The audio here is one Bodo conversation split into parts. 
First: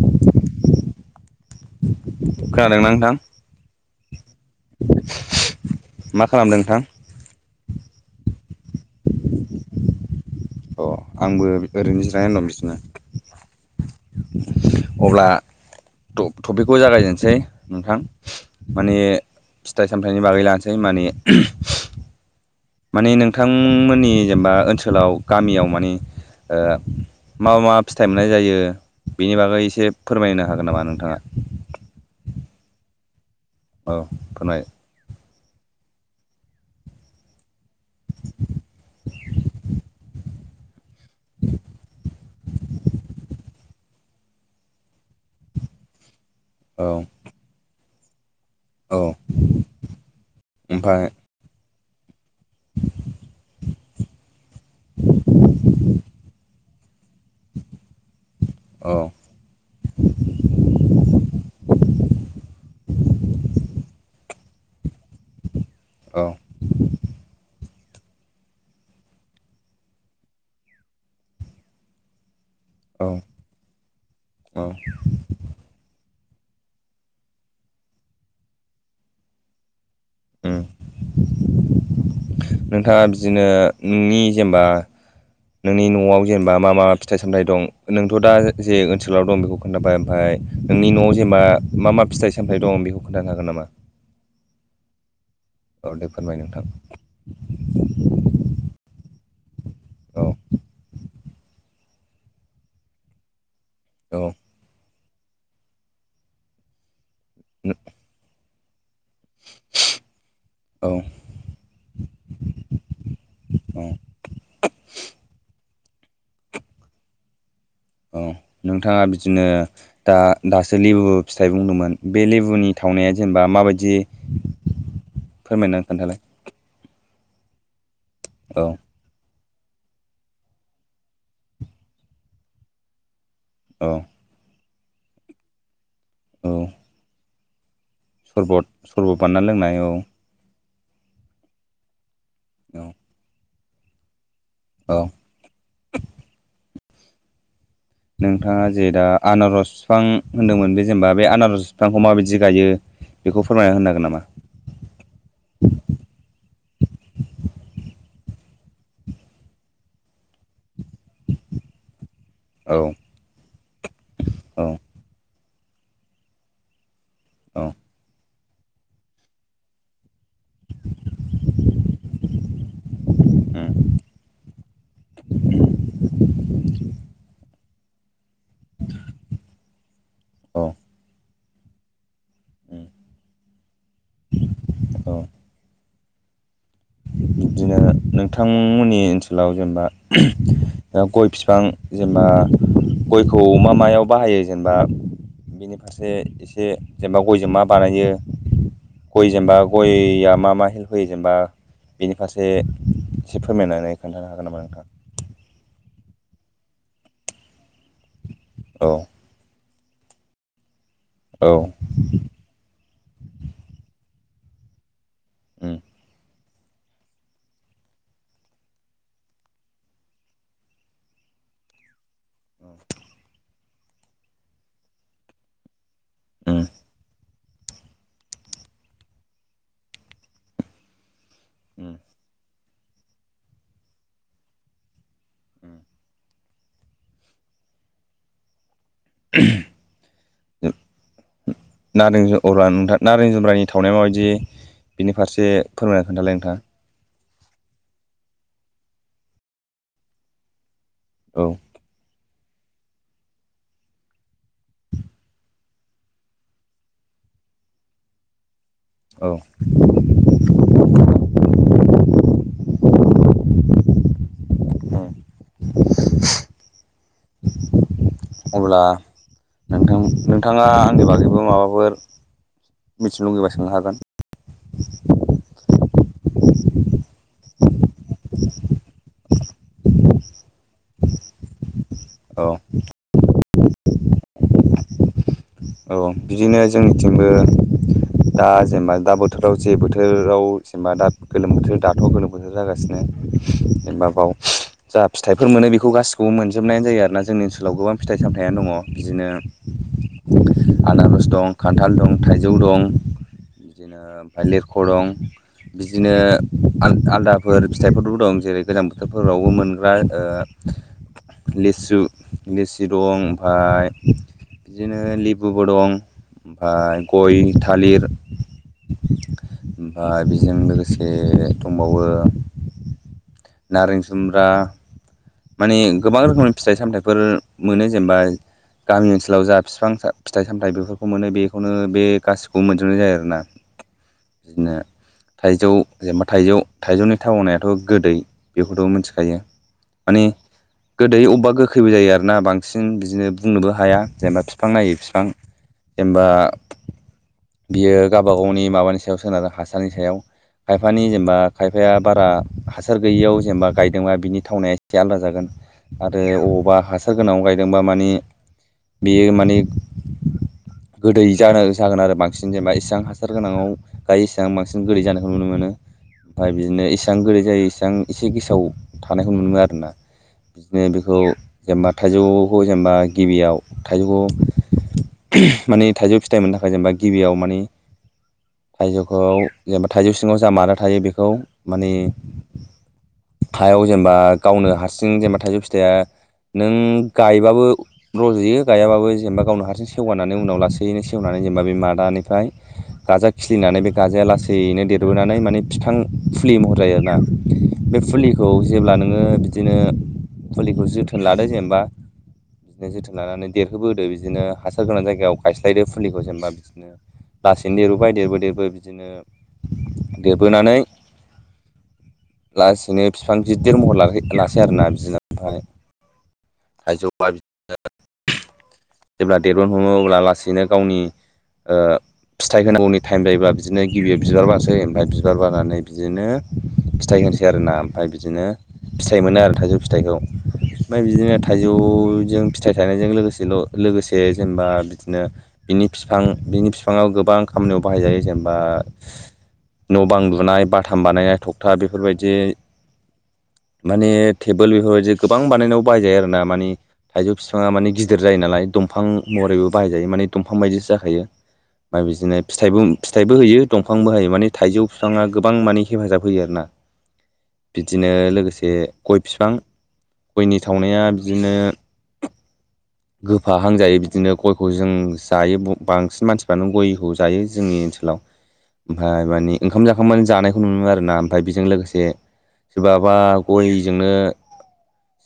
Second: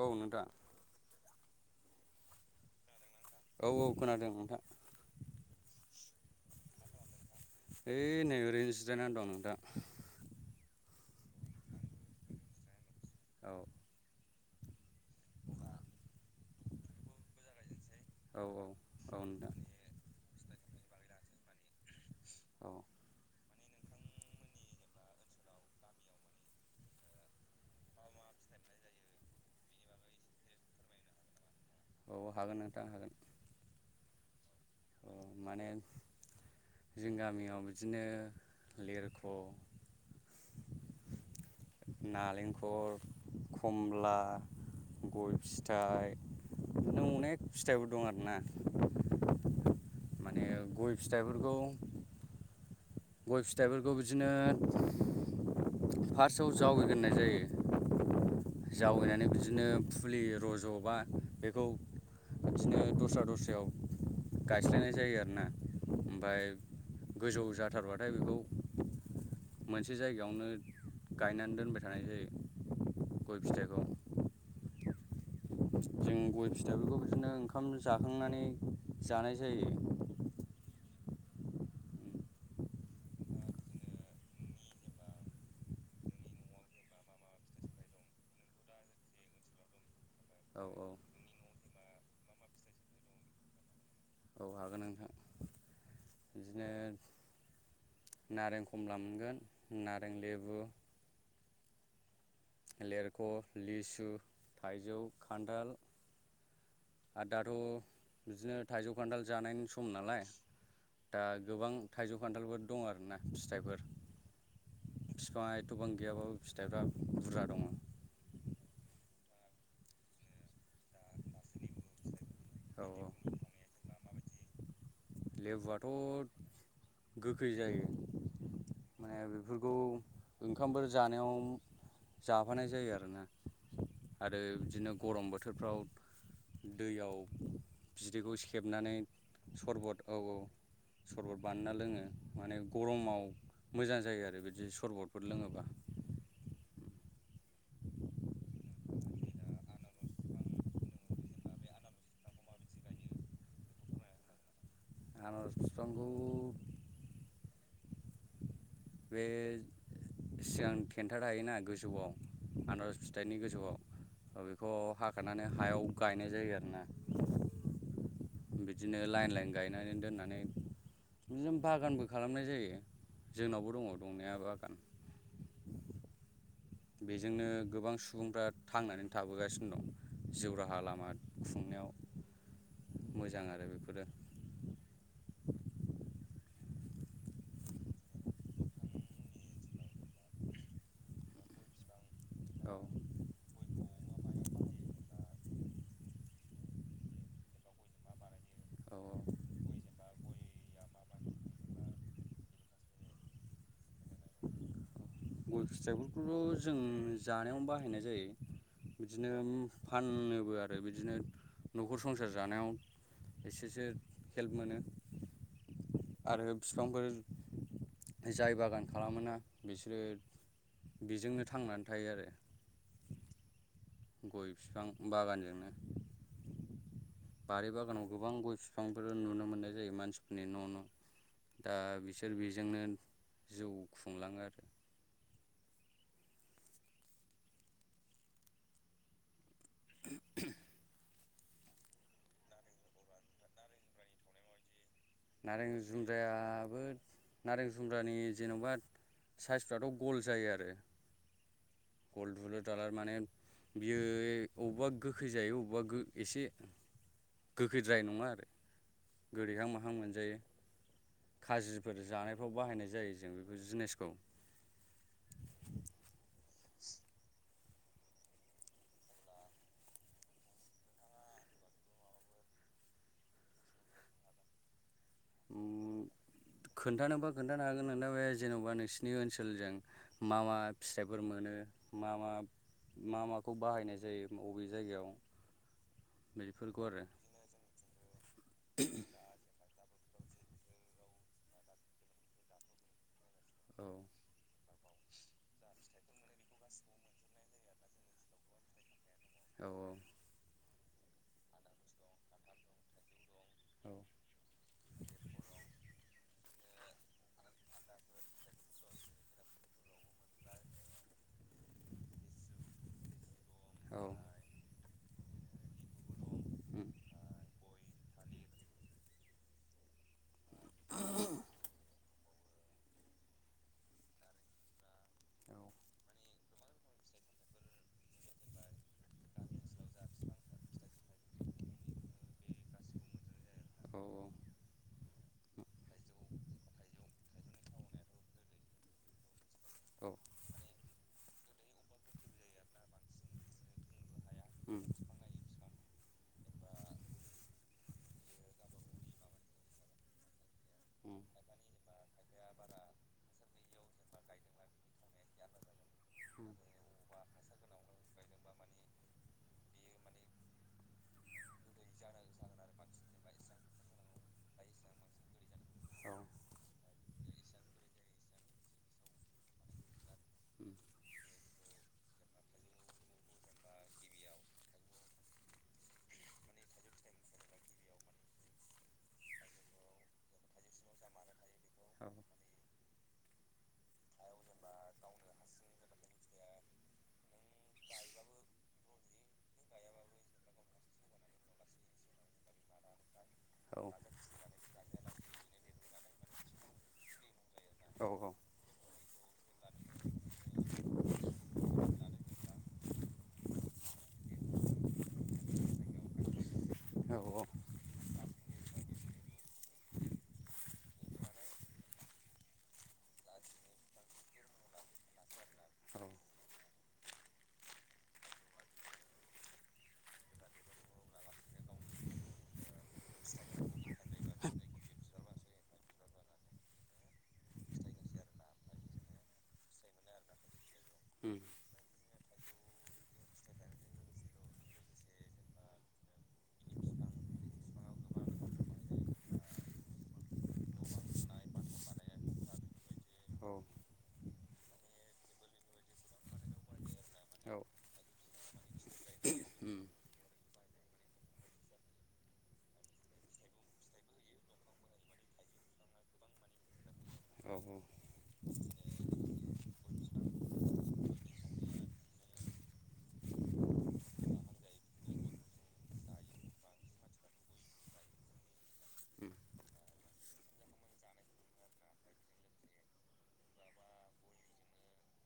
औ नोंथां खोनादों ना नोंथां औ औ खोनादों नोंथां मा खालामदों नोंथां ओइ नै ओरैनो जिरायना दं अ आंबो ओरैनो जिरायना दं बिबदिनो औ अब्ला थटपिकखौ जागायजेनसै नोंथां औ माने औ नोंथां फिथाइ सामथाइनि बागै लानोसै माने औ बिथांमोननि जेनेबा ओनसोलाव गामियाव माने मा मा फिथाइ मोननाय जायो? बेनि बागै एसे फोरमायनो हागोन नामा नोंथाङा? अ हागोन नोंथां हागोन। औ खोनादों। [unintelligible] जों गामियाव बिदिनो लेरख' उ [inaudible] नारेंखल खमला गय फिथाइ औ अनेख फिथाइबो दं आरोना। औ। माने गय ओमफ्राय फिथाइफोरखौ गय फिथाइफोरखौ बिदिनो फार्स्टआव जावैना दोननाय जायो। औ जावैनानै बिदिनो फुलि रज'बा बेखौ बिदिनो दस्रा दस्रायाव गायस्लायनाय जायो आरोना औ ओमफ्राय गोजौ जा थारबाथाय बेखौ मोनसे जायगायावनो गायनानै दोनबाय थानाय जायो। औ गय फिथाइखौ औ। जों गय फिथाफोरखौ बिदिनो ओंखाम जाखांनानै जानाय जायो। नोंथाङा बिदिनो नोंनि जेनेबा नोंनि न'आव जेनेबा मा मा फिथाइ सामथायाइ दं नोंथ' दा जे ओनसोलाव दं बेखौ खोन्थाबाय ओमफ्राय औ औ नोंनि न'आव जेनेबा मा मा फिथाइ सामथाय दं बेखौ खोन्थानो हागोन नामा? औ हागोन नोंथां। औ दे फोरमाय नोंथां। बिदिनो नारें कमला मोनगोन नारें औ लेबु लेरख' लिसु औ थाइजौ खान्थाल आरो दाथ' बिदिनो थाइजौ खान्थाल जानायनि सम नालाय औ दा गोबां थाइजौ खान्थालफोर दं आरोना फिथाइफोर औ बिफां गोबां गैयाबो फिथाइफ्रा बुरजा दङ औ नोंथाङा बिदिनो दा दासो लेबु फिथाइ बुंदोंमोन। बे लेबुनि औ थावनाया जेनेबा माबायदि फोरमायनानै लेबुआथ' खोन्थालाय गोखै जायो। औ। माने बेफोरखौ ओंखामफोर जानायाव जाफानाय जायो आरोना। औ आरो बिदिनो गरम बोथोरफ्राव औ दैयाव बिदैखौ सेबनानै सरबत बानायना लोंनाय औ। सरबत बानायना लोङो माने औ गरमाव मोजां जायो आरो। औ सरबटफोर लोङोबा। नोंथाङा जे दा आनारस बिफां होन्दोंमोन बे जेनेबा बे आनारस बिफांखौ माबायदि गायो। बेखौ फोरमायना होननांगोन नामा? आनारस बिफांखौ बे सिगां थेन्था थायोना गोजौआव औ आनारज फिथाइनि गोजौआव बेखौ औ हाखानानै हायाव गायनाय जायो आरोना। औ। बिदिनो लाइन लाइन गायनानै दोननानै बिनो बागानबो खालामनाय जायो जोंनावबो [unintelligible] बेजोंनो गोबां सुबुंफ्रा थांनानै थाबोगासिनो दं जिउ औ राहा लामा खुंनायाव मोजां आरो बेफोरो बिब्दिनो नोंथांमोननि ओनसोलाव जेनेबा ओ‌ गय बिफां जेनबा औ गयखौ मा मायाव बाहायो जेनबा बेनि फारसे एसे जेनबा गयजों मा बानायो औ गय जेनबा गयआ मा मा हेल्प होयो जेनबा बेनि फारसे एसे फोरमायनानै खोन्थानो हागोन नामा नोंथाङ गय फिथाइफोरखौथ' जों जानायावनो बाहायनाय जायो औ बिदिनो फाननोबो आरो बिदिनो औ न'खर संसार जानायाव एसेसो हेल्प मोनो उम आरो बिफांफोर जाय बागान खालामोना बिसोर बेजोंनो थांनानै थायो आरो गय बिफां बागानजोंनो उम। बारि बागानाव गोबां गय बिफांफोर नुनो मोननाय जायो मानसिफोरनि न' न' दा उम बिसोर बेजोंनो जिउ खुंलाङो आरो [unintelligible] नारें जु औरा नोंथां नारें जुमब्रानि थावनाया माबायदि बिनि फारसे नारें फोरमायना खोन्थालाय नोंथाङा जुमब्रायाबो नारें जुमब्रानि जेन'बा साइसफ्राथ' गल जायो आरो औ। गल दुलुर दालार माने बियो अबा गोखै जायो अबा गो एसे गोखैद्राय नङा आरो औ गोदैहां माहां मोन खाजिफोर जानायफ्राव बाहायनाय जायो जों बेफोर जिनिसखौ [unintelligible] [inaudible] [inaudible] अब्ला नोंथां नोंथाङा आंनि बागैबो माबाफोर मिथिलुगैबा सोंनो हागोन खोन्थानोबा खोन्थानो हागोन नोंथां बे जेन'बा नोंसिनि ओनसोलजों मा मा फिथाइफोर मोनो औ मा-मा-मा माखौ बाहायनाय जायो अबे जायगायाव औ बिदिनो बेफोरखौ आरो जोंनिथिंबो दा जेनेबा दा बोथोराव जे बोथोराव जेनबा दा गोलोम बोथोर दाथ' गोलोम बोथोर जागासिनो औ जेनेबा बाव जा फिथाइफोर मोनो बेखौ गासिखौबो मोनजोबनायानो जायो आरोना जोंनि ओनसोलाव गोबां फिथाइ सामथायाइानो दङ। बिदिनो औ गामि ओनसोलाव जा बिफां फिथाइ सामथाइ बेफोरनि बे गासिबो मोनजोबनाय जायो आरोना जोङो अबावबा हासार आनारस दं खान्थाल दं थाइजौ दं बिदिनो ओमफ्राय लिरख' दं बिदिनो आंलं आलदाफोर फिथाइफोरबो दं जेरै गोजां बोथोरफोरावबो मोनग्रा ओ लिसु लेसि दं ओमफाय बिदिनो लेबुबो दं ओमफाय गय थालिर ओमफाय बेजों लोगोसे दंबावो नारें जुमब्रा माने गोबां रोखोमनि फिथाइ सामथाइफोर मोनो जेनेबा गामि ओनसोलाव जा बिफां फिथाइ सामथाइ बेफोरखौ मोनो बेखौनो बे गासिखौबो मोनजोबनाय जायो आरोना गोनां बिदिनो थाइजौ जेनेबा थाइजौ थाइजौनि थावनायाथ' गोदै बेखौथ' मिथिखायो माने गोदै अबबा गोखैबो जायो आरोना बांसिन बिदिनो बुंनोबो हाया जेनेबा फिफां नायै फिफां जेनेबा बियो गावबा गावनि माबानि सायाव सोनारो हासारनि सायाव खायफानि जेनेबा खायफाया बारा हासार गैयियाव जेनेबा गायदोंबा बिनि थावनाया एसे आलादा जागोन आरो अबावबा हासार गोनां गायदोंबा माने बेयो माने गोदै जानो जागोन आरो बांसिन जेनेबा इसेबां हासार गोनाङाव गायो इसेबां बांसिन गोदै जानायखौ नु मोनो खिलिनानै ओमफ्राय बिदिनो इसां गोदै जायो इसां एसे गेसाव थानायखौ नुनो मोनो आरोना। बे ओ बेखौ जेनेबा थाइजौखौ जेनेबा गिबियाव थाइजौखौ माने थाइजौ फिथाइ मोननो थाखाय जेनेबा गिबियाव माने थाइजौखौ जेनेबा थाइजौ सिङाव जा मा थायो बेखौ माने गाजाया हायाव जेनेबा गावनो हारसिं जेनेबा थाइजौ फिथाइया नों गायबाबो रज'यो गायाबाबो जेनेबा गावनि हारसिं सेवगानानै उनाव लासैनो सेव मानो जेनेबा बे मादानिफ्राय गाजा खिलिनानै लासै बिदिनो देरबोनानै माने बिफां महर मोनो बेखौ माने जोङो हाग्रा बंग्रा माने बे गाजाया लासैनो देरबोनानै माने फिफां फुलि महर जायो आरोना। गय बे फुलिखौ जेब्ला नोङो बिदिनो फुलिखौ जोथोन लादो जेनेबा इदिनो जोथोन लानानै देरहोबोदो बिदिनो हासार गोनां जायगायाव गायस्लायदो फुलिखौ जेनेबा बिदिनो लासैनो देरबोबाय देरबो देरबो बिदिनो देरबोनानै लासैनो फिफां गेदेर महर लाखै लासै आरोना [unintelligible] जेब्ला [unintelligible] लासैनो गावनि ओ फिथाइ होनांगौनि टाइम जायोबा बिदिनो गिबियाव बिबार बारसे [unintelligible] बिबार बारानानै बिदिनो फिथाइ होनोसै आरो ना ओमफाय बिदिनो फिथाइ मोनो आरो थाइजौ फिथाइखौ ओमफ्राय बिदिनो थाइजौ जों फिथाइ थाइनाइजों लोगोसे लोगोसे जेनेबा बिदिनो बिनि फिफां बिनि बिफाङाव गोबां गोबां खामानियाव बाहायजायो जेनेबा न' बां लुनाय बाथाम बानायनाय टगथा बेफोरबायदि माने टेबोल बेफोरबायदि गोबां बानायनायाव बाहायजायो आरो ना माने थाइजौ बिफाङा माने गिदिर जायो नालाय दंफां महरैबो बाहायजायो माने दंफां बायदिसो जाखायो। ओमफ्राय बिदिनो फिथाइबो फिथाइबो होयो दंफांबो होयो माने थाइजौ बिफाङा गोबां माने हेफाजाब होयो आरोना। बिदिनो लोगोसे गय फिफां गयनि थावनाया बिदिनो गोफाहांजायो बिदिनो गयखौ जों जायो बांसिन मानसिफ्रानो गयखौ जायो जोंनि ओनसोलाव [inaudible] ओमफ्राय मानि ओंखाम जाखांबानो जानायखौ नुनो मोनो आरोना ओमफ्राय बेजों लोगोसे सोरबाबा गयजोंनो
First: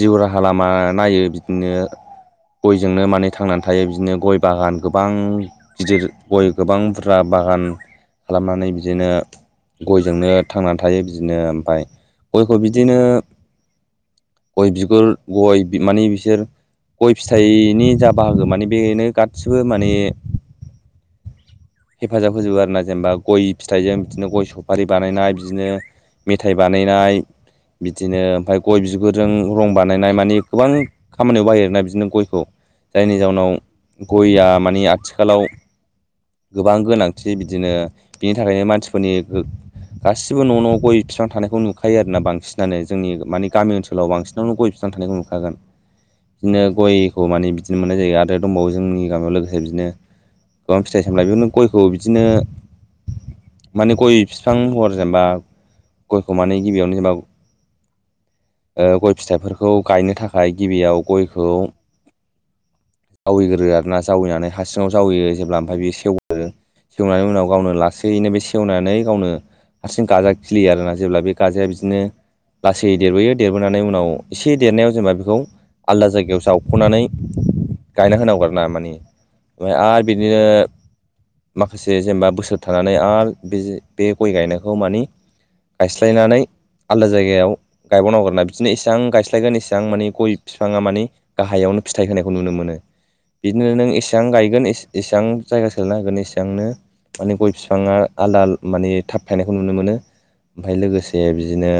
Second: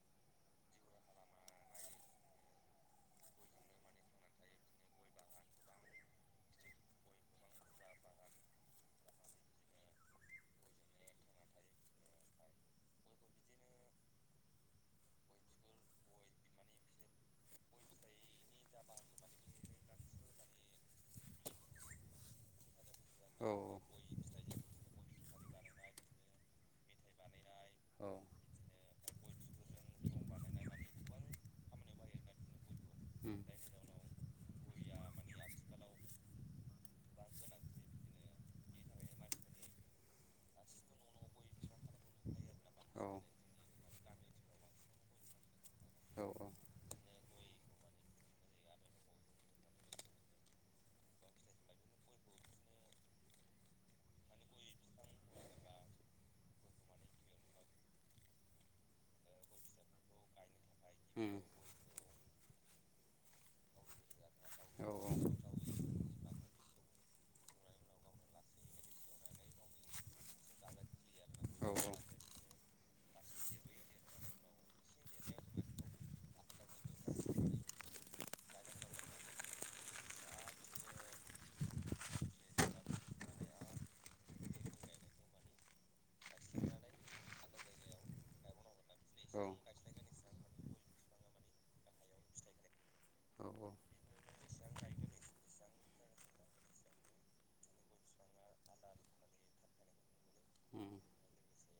जिउ राहा लामा नायो बिदिनो गयजोंनो माने थांनानै थायो बिदिनो गय बागान गोबां गिदिर गय गोबां बुरजा बागान खालामनानै बिदिनो गयजोंनो थांनानै थायो बिदिनो ओमफ्राय गयखौ बिदि बिदिनो गय बिगुर गय बिमाने बिसोर गय फिथाइनि जा बाहागो माने बेनो गासिबो माने हेफाजाब होजोबो आरोना, जेनेबा गय फिथाइजों बिदिनो गय सफारि बानायनाय बिदिनो मेथाइ बानायनाय बिदिनो ओमफ्राय गय बिगुर जों रं बानायनाय मानि गोबां खामानियाव बाहायो आरना बिदिनो गयखौ। जायनि जाउनाव फिथाइजों जायनि जाउनाव गयआ माने आथिखालाव गोबां गोनांथि बिदिनो बिनि थाखायनो मानसिफोरनि गो गासिबो न' न' गय फिफां थानायखौ नुखायो आरोना बांसिन। [unintelligible] औ जोंनि मानि गामि ओनसोलाव बांसिननावनो गय फिफां थानायखौ नुखागोन। औ बिदिनो गयखौ माने बिदिनो मोननाय जायो आरो दंबावो जोंनि गामियाव लोगोसे बिदिनो गोबां फिथाइ [unintelligible] बेनो गयखौ बिदिनो माने गय बिफां हर जेनेबा गयखौ माने गिबियावनो एबा ओ गय फिथाइफोरखौ गायनो थाखाय गिबियाव उम गयखौ जावैग्रोयो आरोना जावैनानै हासिङाव औ जावैयो जेब्ला ओमफ्राय बे सेवो ओ सेवनायनि उनाव गावनो लासैनो बे सेवनानै गावनो हारसिं गाजा खिलियो आरोना जेब्ला बे गाजाया बिदिनो लासै देरबोयो देरबोनानै उनाव एसे देरनायाव जेनेबा बेखौ आलदा जायगायाव जावख'नानै गायना होनांगौ आरो ना मानि ओमफ्राय आरो बिदिनो माखासे जेनेबा बोसोर थानानै आरो बे बे गय गायनायखौ मानि गायस्लायनानै आलदा जायगायाव गायबावनांगौआरोना बिदिनो एसे बेसेबां औ गायस्लायगोन एससेबां मानानि गय बिफाङा मानि गाहायावनो फिथाइ होनायखौ नुनो मोनो औ बिदिनो नों एसेबां गायगोन एसे एसेबां जायगा ना हागोन एसेबांनो माने गय बिफाङा आलदा माने थाब फायनायखौ नुनो मोनो ओमफ्राय उम लोगोसे बिदिनो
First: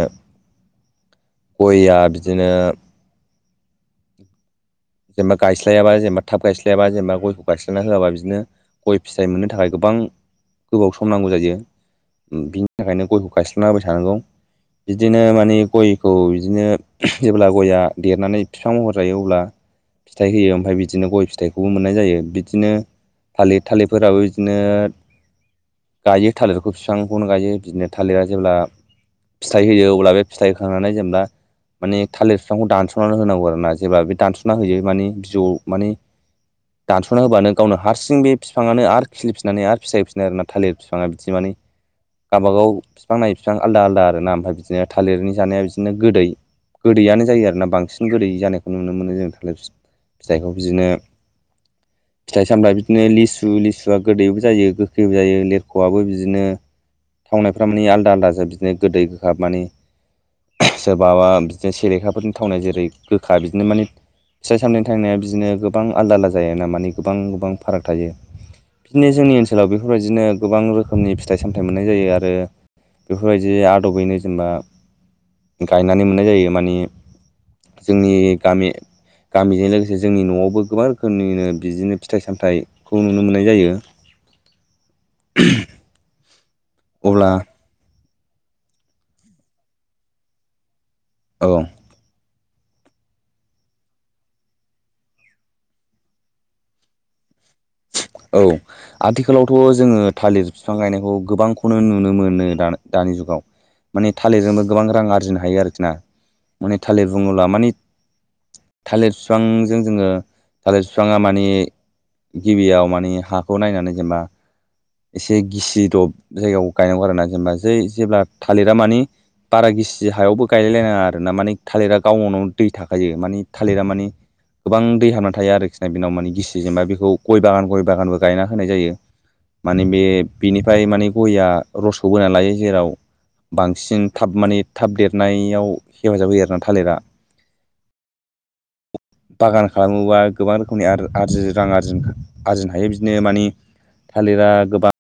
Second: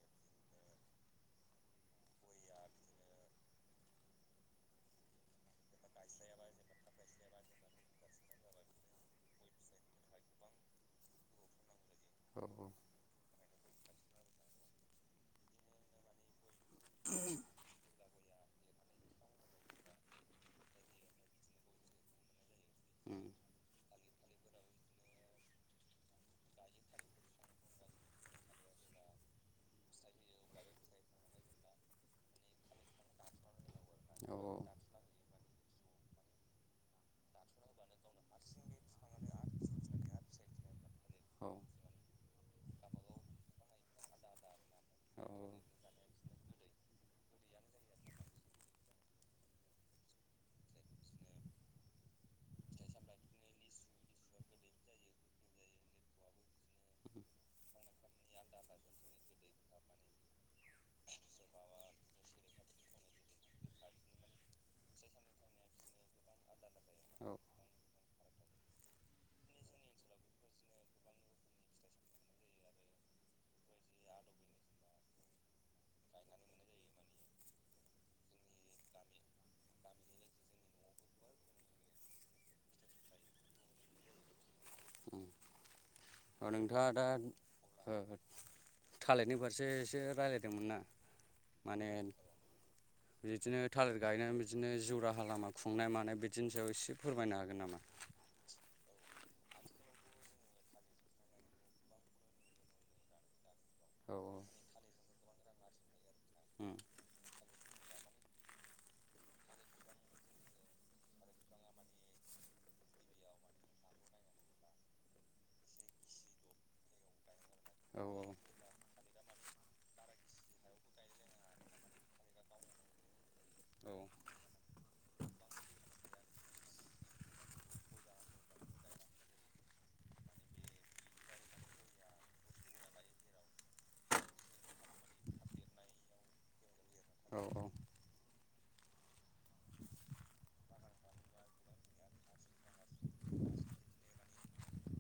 गया बिदिनो जेनेबा गायस्लायाबा जेनेबा थाब गायस्लायाबा जेनेबा गयखौ गायस्लायना होआबा बिदिनो गय फिथाइ मोननो थाखाय गोबां गोबाव सम नांगौ जायो औ औ बिनि थाखायनो गयखौ खायस्लाांनाबाय थानांगौ बिदिनो माने गयखौ बिदिनो जेब्ला गयआ देरनानै बिफां महर जायो अब्ला फिथाइ होयो ओमफ्राय बिदिनो गय फिथाइखौबो मोननाय जायो बिदिनो थालिर थालिरफोराबो बिदिनो गायो थालिरखौ बिफांखौनो गायो बिदिनो थालिरा जेब्ला फिथाइ होयो अब्ला बे फिथाइ होखांनानै जेनेबा माने थालिर बिफांखौ दानस'नानै होनांगौ आरो ना उम [inaudible] माने बिजौ माने दानस'ना होबानो गावनो हारसिं बे बिफाङानो आरो खिलिफिननानै आरो फिथायहोफिनो आरो ना थालिर बिफाङा बिदि माने गाबागाव बिफां लायै बिफां आलदा आलदा आरो ना ओमफ्राय बिदि बिदिनो थालिरनि जानाया बिदिनो गोदै गोदैयनो जायो आरोना बांसिन गोदै जानायखौ नुनो मोनो जों फिथाइखौ बिदिनो फिथाइ सामथाय बिदिनो लिसु लिसुआ गोदैबो जायो गोखैबो जायो लिरख'आबो बिदिनो थावनायफ्रा माने आलदा आलदाजों बिदिनो गोदै गोबाब माने सोरबाबा बिदिनो सेरेखाफोरनि थावनाय जेरै गोखा बिदिनो माने फिथाइ सामायनि थांवनाया बिदिनो गोबां आलदा आलदा जायो ना मानानि गोबां गोबां फाराग थायो बिदिनो जोंनि ओनसोलाव बेफोरबायदिनो गोबां रोखोमनि फिथाइ सामथाइ मोननाय जायो आरो बेफोरबायदि आदबैनो जेनेबा गायनानै मोननाय जायो मानि जोंनि गामि गामिजों लोगोसे जोंनि न'आवबो गोबां रोखोमनिनो बिदिनो फिथाइ सामथाइखौ नुनो मोननाय जायो [inaudible] अनोंथाङा दा अब्ला ओ थालिरनि फारसे रायलायदोंमोन ना औ माने [inaudible] बिदिनो थालिर गायनानै बिदिनो जिउ राहा लामा खुंनाय मानाय बिदिनि सायाव एसे फोरमायना हादो औ आदि आथिखोलावथ' जोङो थालिर बिफां गायनायखौ गोबांखौनो नुनो मोनो दानि दानि जुगाव माने औ औ थालिरजोंबो गोबां रां आरजिनो हायो आरोखि ना उम माने थालिर बुङोब्ला माने थालिर बिफांजों जोङो थालिर बिफाङा माने गिबियाव माने हाखौ नायनानै जेनेबा एसे गिसिदब जायगायाव गायनांगौ आरोना जेनेबा जै औ जेब्ला थालिरा मानि बारा गिसि हायावबो गायलायलायनाङा आरो ना माने थालिरा गावननाव दै थाखायो माने थालिरा माने गोबां दै हाबना थायो आरोखिना बेनाव माने गिसि जेनेबा बेखौ गय बागान गय बागानबो गायना होनाय जायो माने बे बिनिफ्राय माने गया रसखौ बोनानै लायो जेराव बांसिन थाब माने थाब देरनायाव हेफाजाब होयो आरोना थालिरा औ औ बागान खालामोबा गोबां रोखोमनि आर-आरजि रां आरजि आरजिनो हायो बिदिनो मानि थालिरा गोबा